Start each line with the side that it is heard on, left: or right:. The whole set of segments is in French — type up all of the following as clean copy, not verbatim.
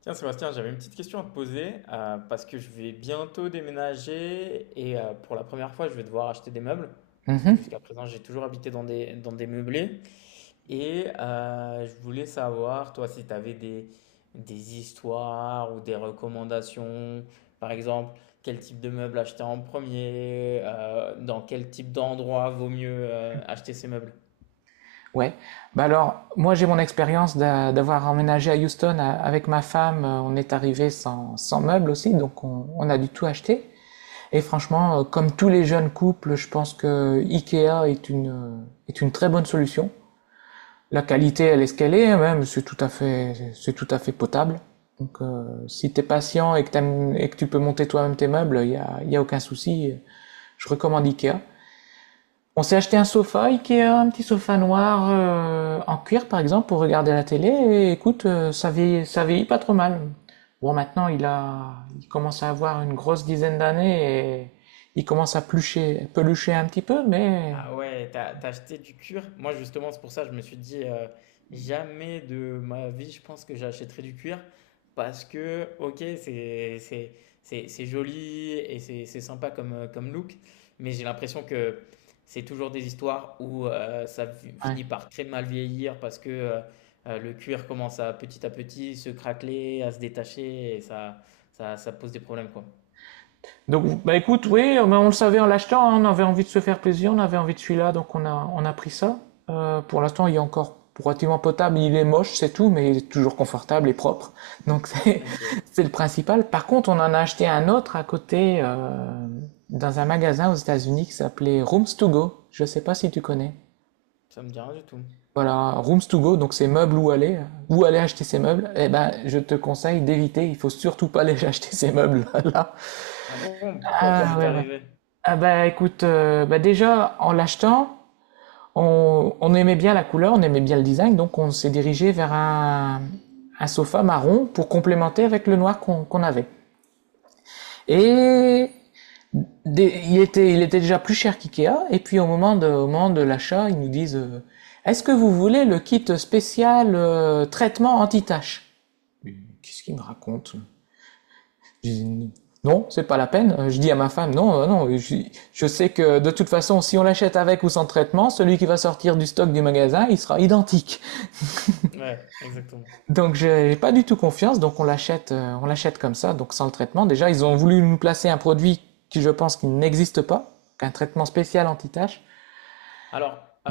left: Tiens, Sébastien, j'avais une petite question à te poser, parce que je vais bientôt déménager et, pour la première fois, je vais devoir acheter des meubles parce que
right: Mhm.
left: jusqu'à présent, j'ai toujours habité dans dans des meublés. Je voulais savoir, toi, si tu avais des histoires ou des recommandations, par exemple, quel type de meubles acheter en premier, dans quel type d'endroit vaut mieux acheter ces meubles.
right: Ouais. Bah alors, moi j'ai mon expérience d'avoir emménagé à Houston avec ma femme. On est arrivé sans meubles aussi, donc on a du tout acheté. Et franchement, comme tous les jeunes couples, je pense que IKEA est une très bonne solution. La qualité, elle est ce qu'elle est, même c'est tout à fait potable. Donc si t'es patient et que tu peux monter toi-même tes meubles, il y a aucun souci. Je recommande IKEA. On s'est acheté un sofa Ikea, un petit sofa noir en cuir par exemple pour regarder la télé et écoute, ça vieillit pas trop mal. Bon, maintenant il commence à avoir une grosse dizaine d'années et il commence à plucher, pelucher un petit peu, mais
left: Ah ouais, t'as acheté du cuir? Moi justement, c'est pour ça que je me suis dit, jamais de ma vie, je pense que j'achèterai du cuir parce que ok, c'est c'est joli et c'est sympa comme, comme look, mais j'ai l'impression que c'est toujours des histoires où,
right: ouais.
left: finit par très mal vieillir parce que, le cuir commence à petit se craqueler, à se détacher et ça pose des problèmes quoi.
right: Donc, bah écoute, oui, mais on le savait en l'achetant, hein, on avait envie de se faire plaisir, on avait envie de celui-là, donc on a pris ça. Pour l'instant, il est encore relativement potable, il est moche, c'est tout, mais il est toujours confortable et propre. Donc c'est,
left: Ok,
right: c'est le principal. Par contre, on en a acheté un autre à côté, dans un magasin aux États-Unis qui s'appelait Rooms to Go. Je sais pas si tu connais.
left: ça me dit rien du tout.
right: Voilà, Rooms to Go, donc c'est meubles où aller acheter ces meubles. Eh ben, je te conseille d'éviter, il faut surtout pas aller acheter ces meubles là.
left: Ah bon, pourquoi? Qu'est-ce
right: Ah
left: qui t'est
right: ouais, ouais.
left: arrivé?
right: Ah bah écoute, bah déjà en l'achetant, on aimait bien la couleur, on aimait bien le design, donc on s'est dirigé vers un sofa marron pour complémenter avec le noir qu'on avait. Et il il était déjà plus cher qu'IKEA, et puis au moment de l'achat, ils nous disent est-ce que vous voulez le kit spécial traitement anti-tache? Mais qu'est-ce qu'il me raconte? J'ai dit non, c'est pas la peine. Je dis à ma femme, non, non, je sais que de toute façon, si on l'achète avec ou sans traitement, celui qui va sortir du stock du magasin, il sera identique.
left: Ouais, exactement.
right: Donc j'ai pas du tout confiance, donc on l'achète comme ça, donc sans le traitement. Déjà, ils ont voulu nous placer un produit qui, je pense, qui n'existe pas, un traitement spécial anti-tache.
left: Alors, heu,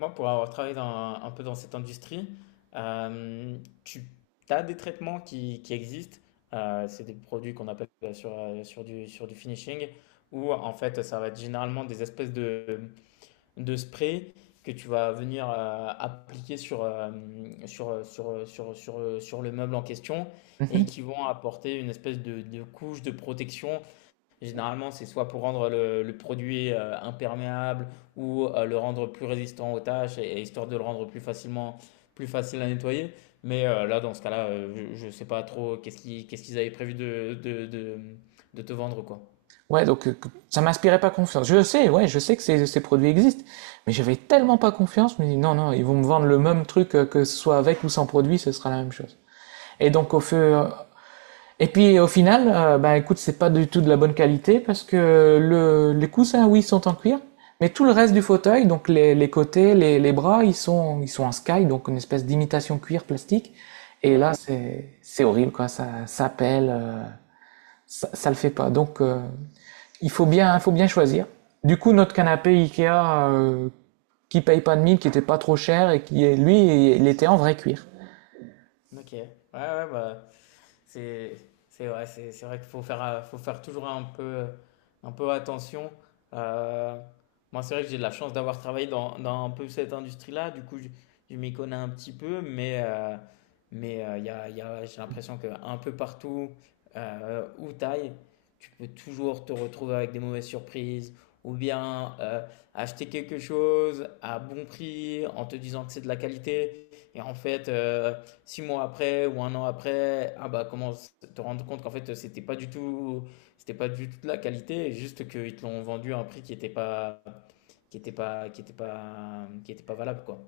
left: moi, pour avoir travaillé dans un peu dans cette industrie, tu as des traitements qui existent, c'est des produits qu'on appelle, sur, sur du finishing où en fait, ça va être généralement des espèces de sprays que tu vas venir, appliquer sur, hem, sur, sur, sur, sur, sur le meuble en question et
right: Mhm.
left: qui vont apporter une espèce de couche de protection. Généralement, c'est soit pour rendre le produit, imperméable ou, le rendre plus résistant aux tâches, et histoire de le rendre plus facilement, plus facile à nettoyer. Là, dans ce cas-là, je ne sais pas trop qu'est-ce qu'ils avaient prévu de te vendre, quoi.
right: Ouais, donc ça m'inspirait pas confiance. Je sais, ouais, je sais que ces produits existent, mais j'avais tellement pas confiance, je me dis non, non, ils vont me vendre le même truc que ce soit avec ou sans produit, ce sera la même chose. Et donc au feu. Et puis au final, bah écoute, c'est pas du tout de la bonne qualité parce que le, les coussins, oui, sont en cuir, mais tout le reste du fauteuil, donc les côtés, les bras, ils sont en sky, donc une espèce d'imitation cuir plastique. Et
left: Ouais.
right: là, c'est horrible, quoi. Ça pèle, ça, ça le fait pas. Donc, il faut faut bien choisir. Du coup, notre canapé Ikea, qui paye pas de mine, qui était pas trop cher et qui, lui, il était en vrai cuir.
left: Ok. Ouais, ouais, bah, C'est c'est ouais, c'est vrai qu'il faut faire, faut faire toujours un peu attention. Euh, Moi, c'est vrai que j'ai de la chance d'avoir travaillé dans un peu cette industrie-là. Du coup, je m'y connais un petit peu, j'ai l'impression que un peu partout, où t'ailles, tu peux toujours te retrouver avec des mauvaises surprises ou bien, acheter quelque chose à bon prix en te disant que c'est de la qualité et en fait, 6 mois après ou 1 an après, ah bah commence te rendre compte qu'en fait c'était pas du tout de la qualité, juste qu'ils te l'ont vendu à un prix qui était pas, qui était pas, qui était pas, qui était pas valable quoi.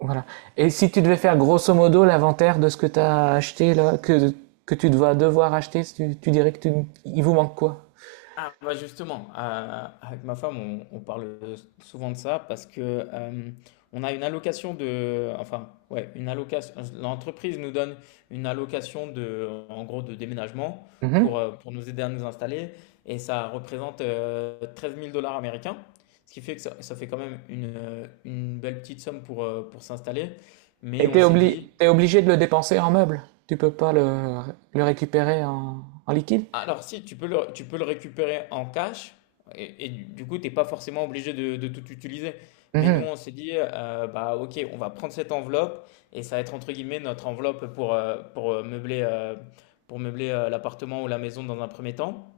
right: Voilà. Et si tu devais faire grosso modo l'inventaire de ce que tu as acheté, là, que tu vas devoir acheter, tu dirais que tu, il vous manque quoi?
left: Ah bah justement, avec ma femme, on parle souvent de ça parce que, on a une allocation de, enfin ouais, une allocation. L'entreprise nous donne une allocation de, en gros, de déménagement pour,
right: Mhm.
left: pour nous aider à nous installer et ça représente, 13 000 dollars américains, ce qui fait que ça fait quand même une belle petite somme pour, pour s'installer. Mais
right: Et
left: on s'est dit,
right: t'es obligé de le dépenser en meubles. Tu peux pas le récupérer en, en liquide.
left: alors, si, tu peux le récupérer en cash et du coup, tu n'es pas forcément obligé de tout utiliser. Mais nous,
right: Mhm.
left: on s'est dit, bah, ok, on va prendre cette enveloppe et ça va être entre guillemets notre enveloppe pour, meubler, pour meubler, l'appartement ou la maison dans un premier temps.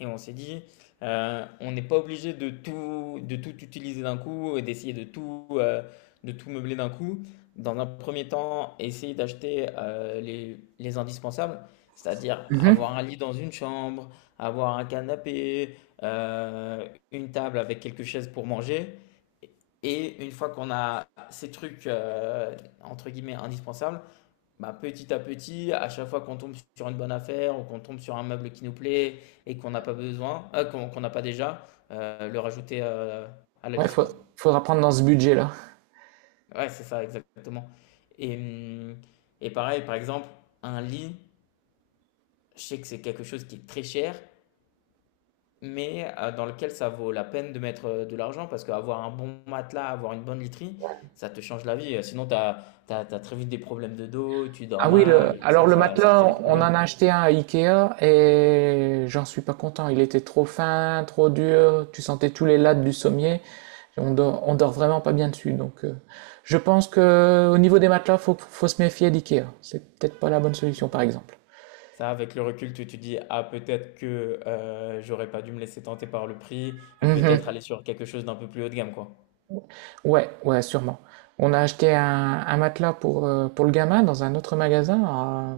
left: Et on s'est dit, on n'est pas obligé de tout utiliser d'un coup et d'essayer de tout meubler d'un coup. Dans un premier temps, essayer d'acheter, les indispensables, c'est-à-dire avoir un lit dans une chambre, avoir un canapé, euh, une table avec quelques chaises pour manger. Et une fois qu'on a ces trucs, entre guillemets, indispensables, bah, petit à petit, à chaque fois qu'on tombe sur une bonne affaire ou qu'on tombe sur un meuble qui nous plaît et qu'on n'a pas besoin, ah, qu'on n'a pas déjà, le rajouter, à la
right: Ouais,
left: liste, quoi.
right: faudra prendre dans ce budget-là.
left: Ouais, c'est ça, exactement. Et, hum, et pareil, par exemple, un lit, je sais que c'est quelque chose qui est très cher, mais, dans lequel ça vaut la peine de mettre, de l'argent parce qu'avoir un bon matelas, avoir une bonne literie, ça te change la vie. Sinon, tu as, très vite des problèmes de dos, tu dors
right: Ah oui,
left: mal
right: le,
left: et
right: alors
left: ça,
right: le
left: ça, ça crée des
right: matelas, on en
left: problèmes.
right: a acheté un à Ikea et j'en suis pas content. Il était trop fin, trop dur. Tu sentais tous les lattes du sommier. On dort vraiment pas bien dessus. Donc, je pense que au niveau des matelas, faut se méfier d'Ikea. C'est peut-être pas la bonne solution, par exemple.
left: Ça, avec le recul, tu te dis: «Ah peut-être que, j'aurais pas dû me laisser tenter par le prix et
right: Mhm.
left: peut-être aller sur quelque chose d'un peu plus haut de gamme», quoi.
right: Ouais, ouais, sûrement. On a acheté un matelas pour le gamin dans un autre magasin,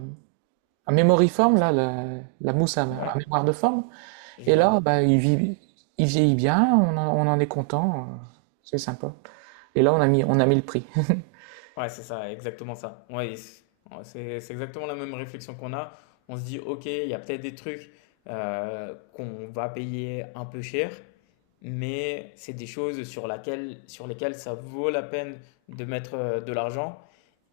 right: à Mémoriforme, là, la mousse à
left: Ouais,
right: mémoire de forme.
left: je
right: Et là,
left: vois.
right: bah, il vieillit bien, on en est content, c'est sympa. Et là, on a mis le prix.
left: Ouais, c'est ça, exactement ça. Ouais, c'est exactement la même réflexion qu'on a. On se dit: «OK, il y a peut-être des trucs, qu'on va payer un peu cher, mais c'est des choses sur lesquelles ça vaut la peine de mettre, de l'argent».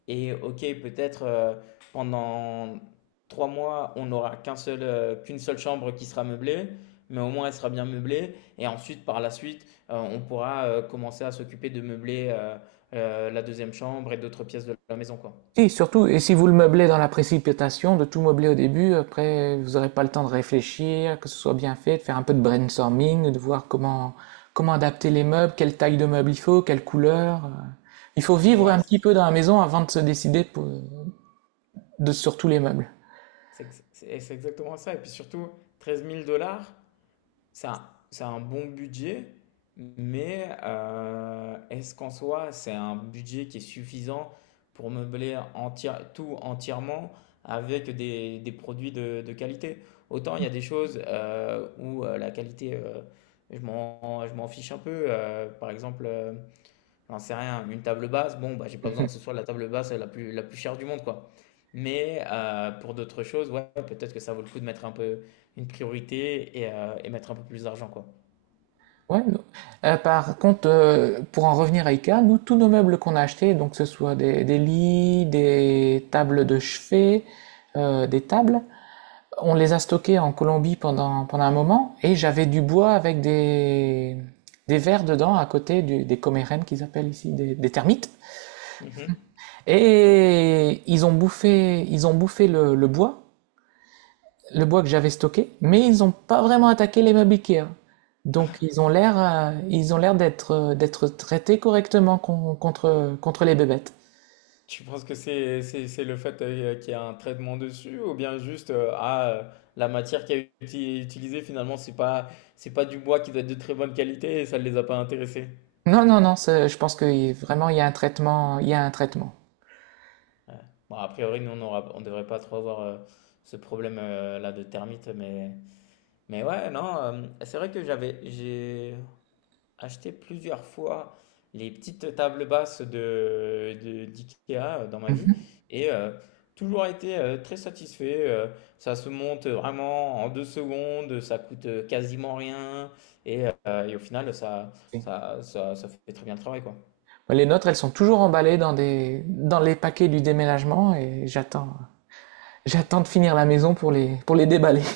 left: Et OK, peut-être, pendant 3 mois, on n'aura qu'un seul, qu'une seule chambre qui sera meublée, mais au moins elle sera bien meublée et ensuite par la suite, on pourra, commencer à s'occuper de meubler, la deuxième chambre et d'autres pièces de la maison, quoi.
right: Et surtout, et si vous le meublez dans la précipitation, de tout meubler au début, après, vous n'aurez pas le temps de réfléchir, que ce soit bien fait, de faire un peu de brainstorming, de voir comment, comment adapter les meubles, quelle taille de meuble il faut, quelle couleur. Il faut vivre
left: Ouais,
right: un
left: c'est
right: petit
left: ça.
right: peu dans la maison avant de se décider sur tous les meubles.
left: C'est ex C'est exactement ça et puis surtout 13 000 dollars. Ça, c'est un bon budget, mais, est-ce qu'en soi, c'est un budget qui est suffisant pour meubler tout entièrement avec des produits de qualité? Autant il y a des choses, où la qualité, je m'en fiche un peu. Par exemple, j'en sais rien, une table basse, bon, bah, j'ai pas besoin que ce soit la table basse la plus chère du monde, quoi. Mais, pour d'autres choses, ouais, peut-être que ça vaut le coup de mettre un peu une priorité et mettre un peu plus d'argent, quoi.
right: Ouais, non. Par contre, pour en revenir à IKEA, nous, tous nos meubles qu'on a achetés, donc que ce soit des lits, des tables de chevet, des tables, on les a stockés en Colombie pendant, pendant un moment et j'avais du bois avec des vers dedans à côté des comérènes qu'ils appellent ici, des termites.
left: Mhm.
right: Et ils ont bouffé le bois, le bois que j'avais stocké, mais ils n'ont pas vraiment attaqué les meubles Ikea. Donc ils ont l'air d'être, d'être traités correctement contre, contre les bébêtes.
left: Tu penses que c'est le fait, qu'il y a un traitement dessus ou bien juste, la matière qui a été utilisée finalement c'est pas du bois qui doit être de très bonne qualité et ça ne les a pas intéressés.
right: Non, non, non, je pense que vraiment il y a un traitement.
left: Ouais. Bon, a priori, nous, on aura, on devrait pas trop avoir, ce problème, là de termites, mais. Mais ouais, non, c'est vrai que j'avais, j'ai acheté plusieurs fois les petites tables basses d'IKEA, dans ma vie et, toujours été, très satisfait. Ça se monte vraiment en deux secondes, ça coûte, quasiment rien et, et au final, ça,
right: Oui.
left: ça, ça, ça fait très bien le travail, quoi.
right: Les nôtres, elles sont toujours emballées dans dans les paquets du déménagement et j'attends de finir la maison pour pour les déballer.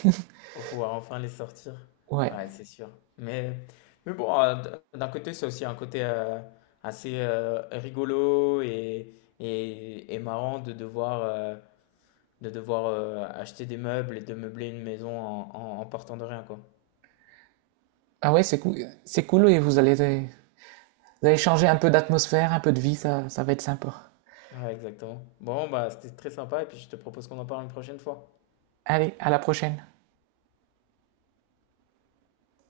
left: Pour pouvoir enfin les sortir.
right: Ouais.
left: Ouais, c'est sûr. Mais, mais bon, d'un côté, c'est aussi un côté, assez, rigolo et, et marrant de devoir, acheter des meubles et de meubler une maison en partant de rien, quoi.
right: Ah ouais, c'est cool et vous allez changer un peu d'atmosphère, un peu de vie, ça va être sympa.
left: Ouais, exactement. Bon, bah, c'était très sympa et puis je te propose qu'on en parle une prochaine fois.
right: Allez, à la prochaine.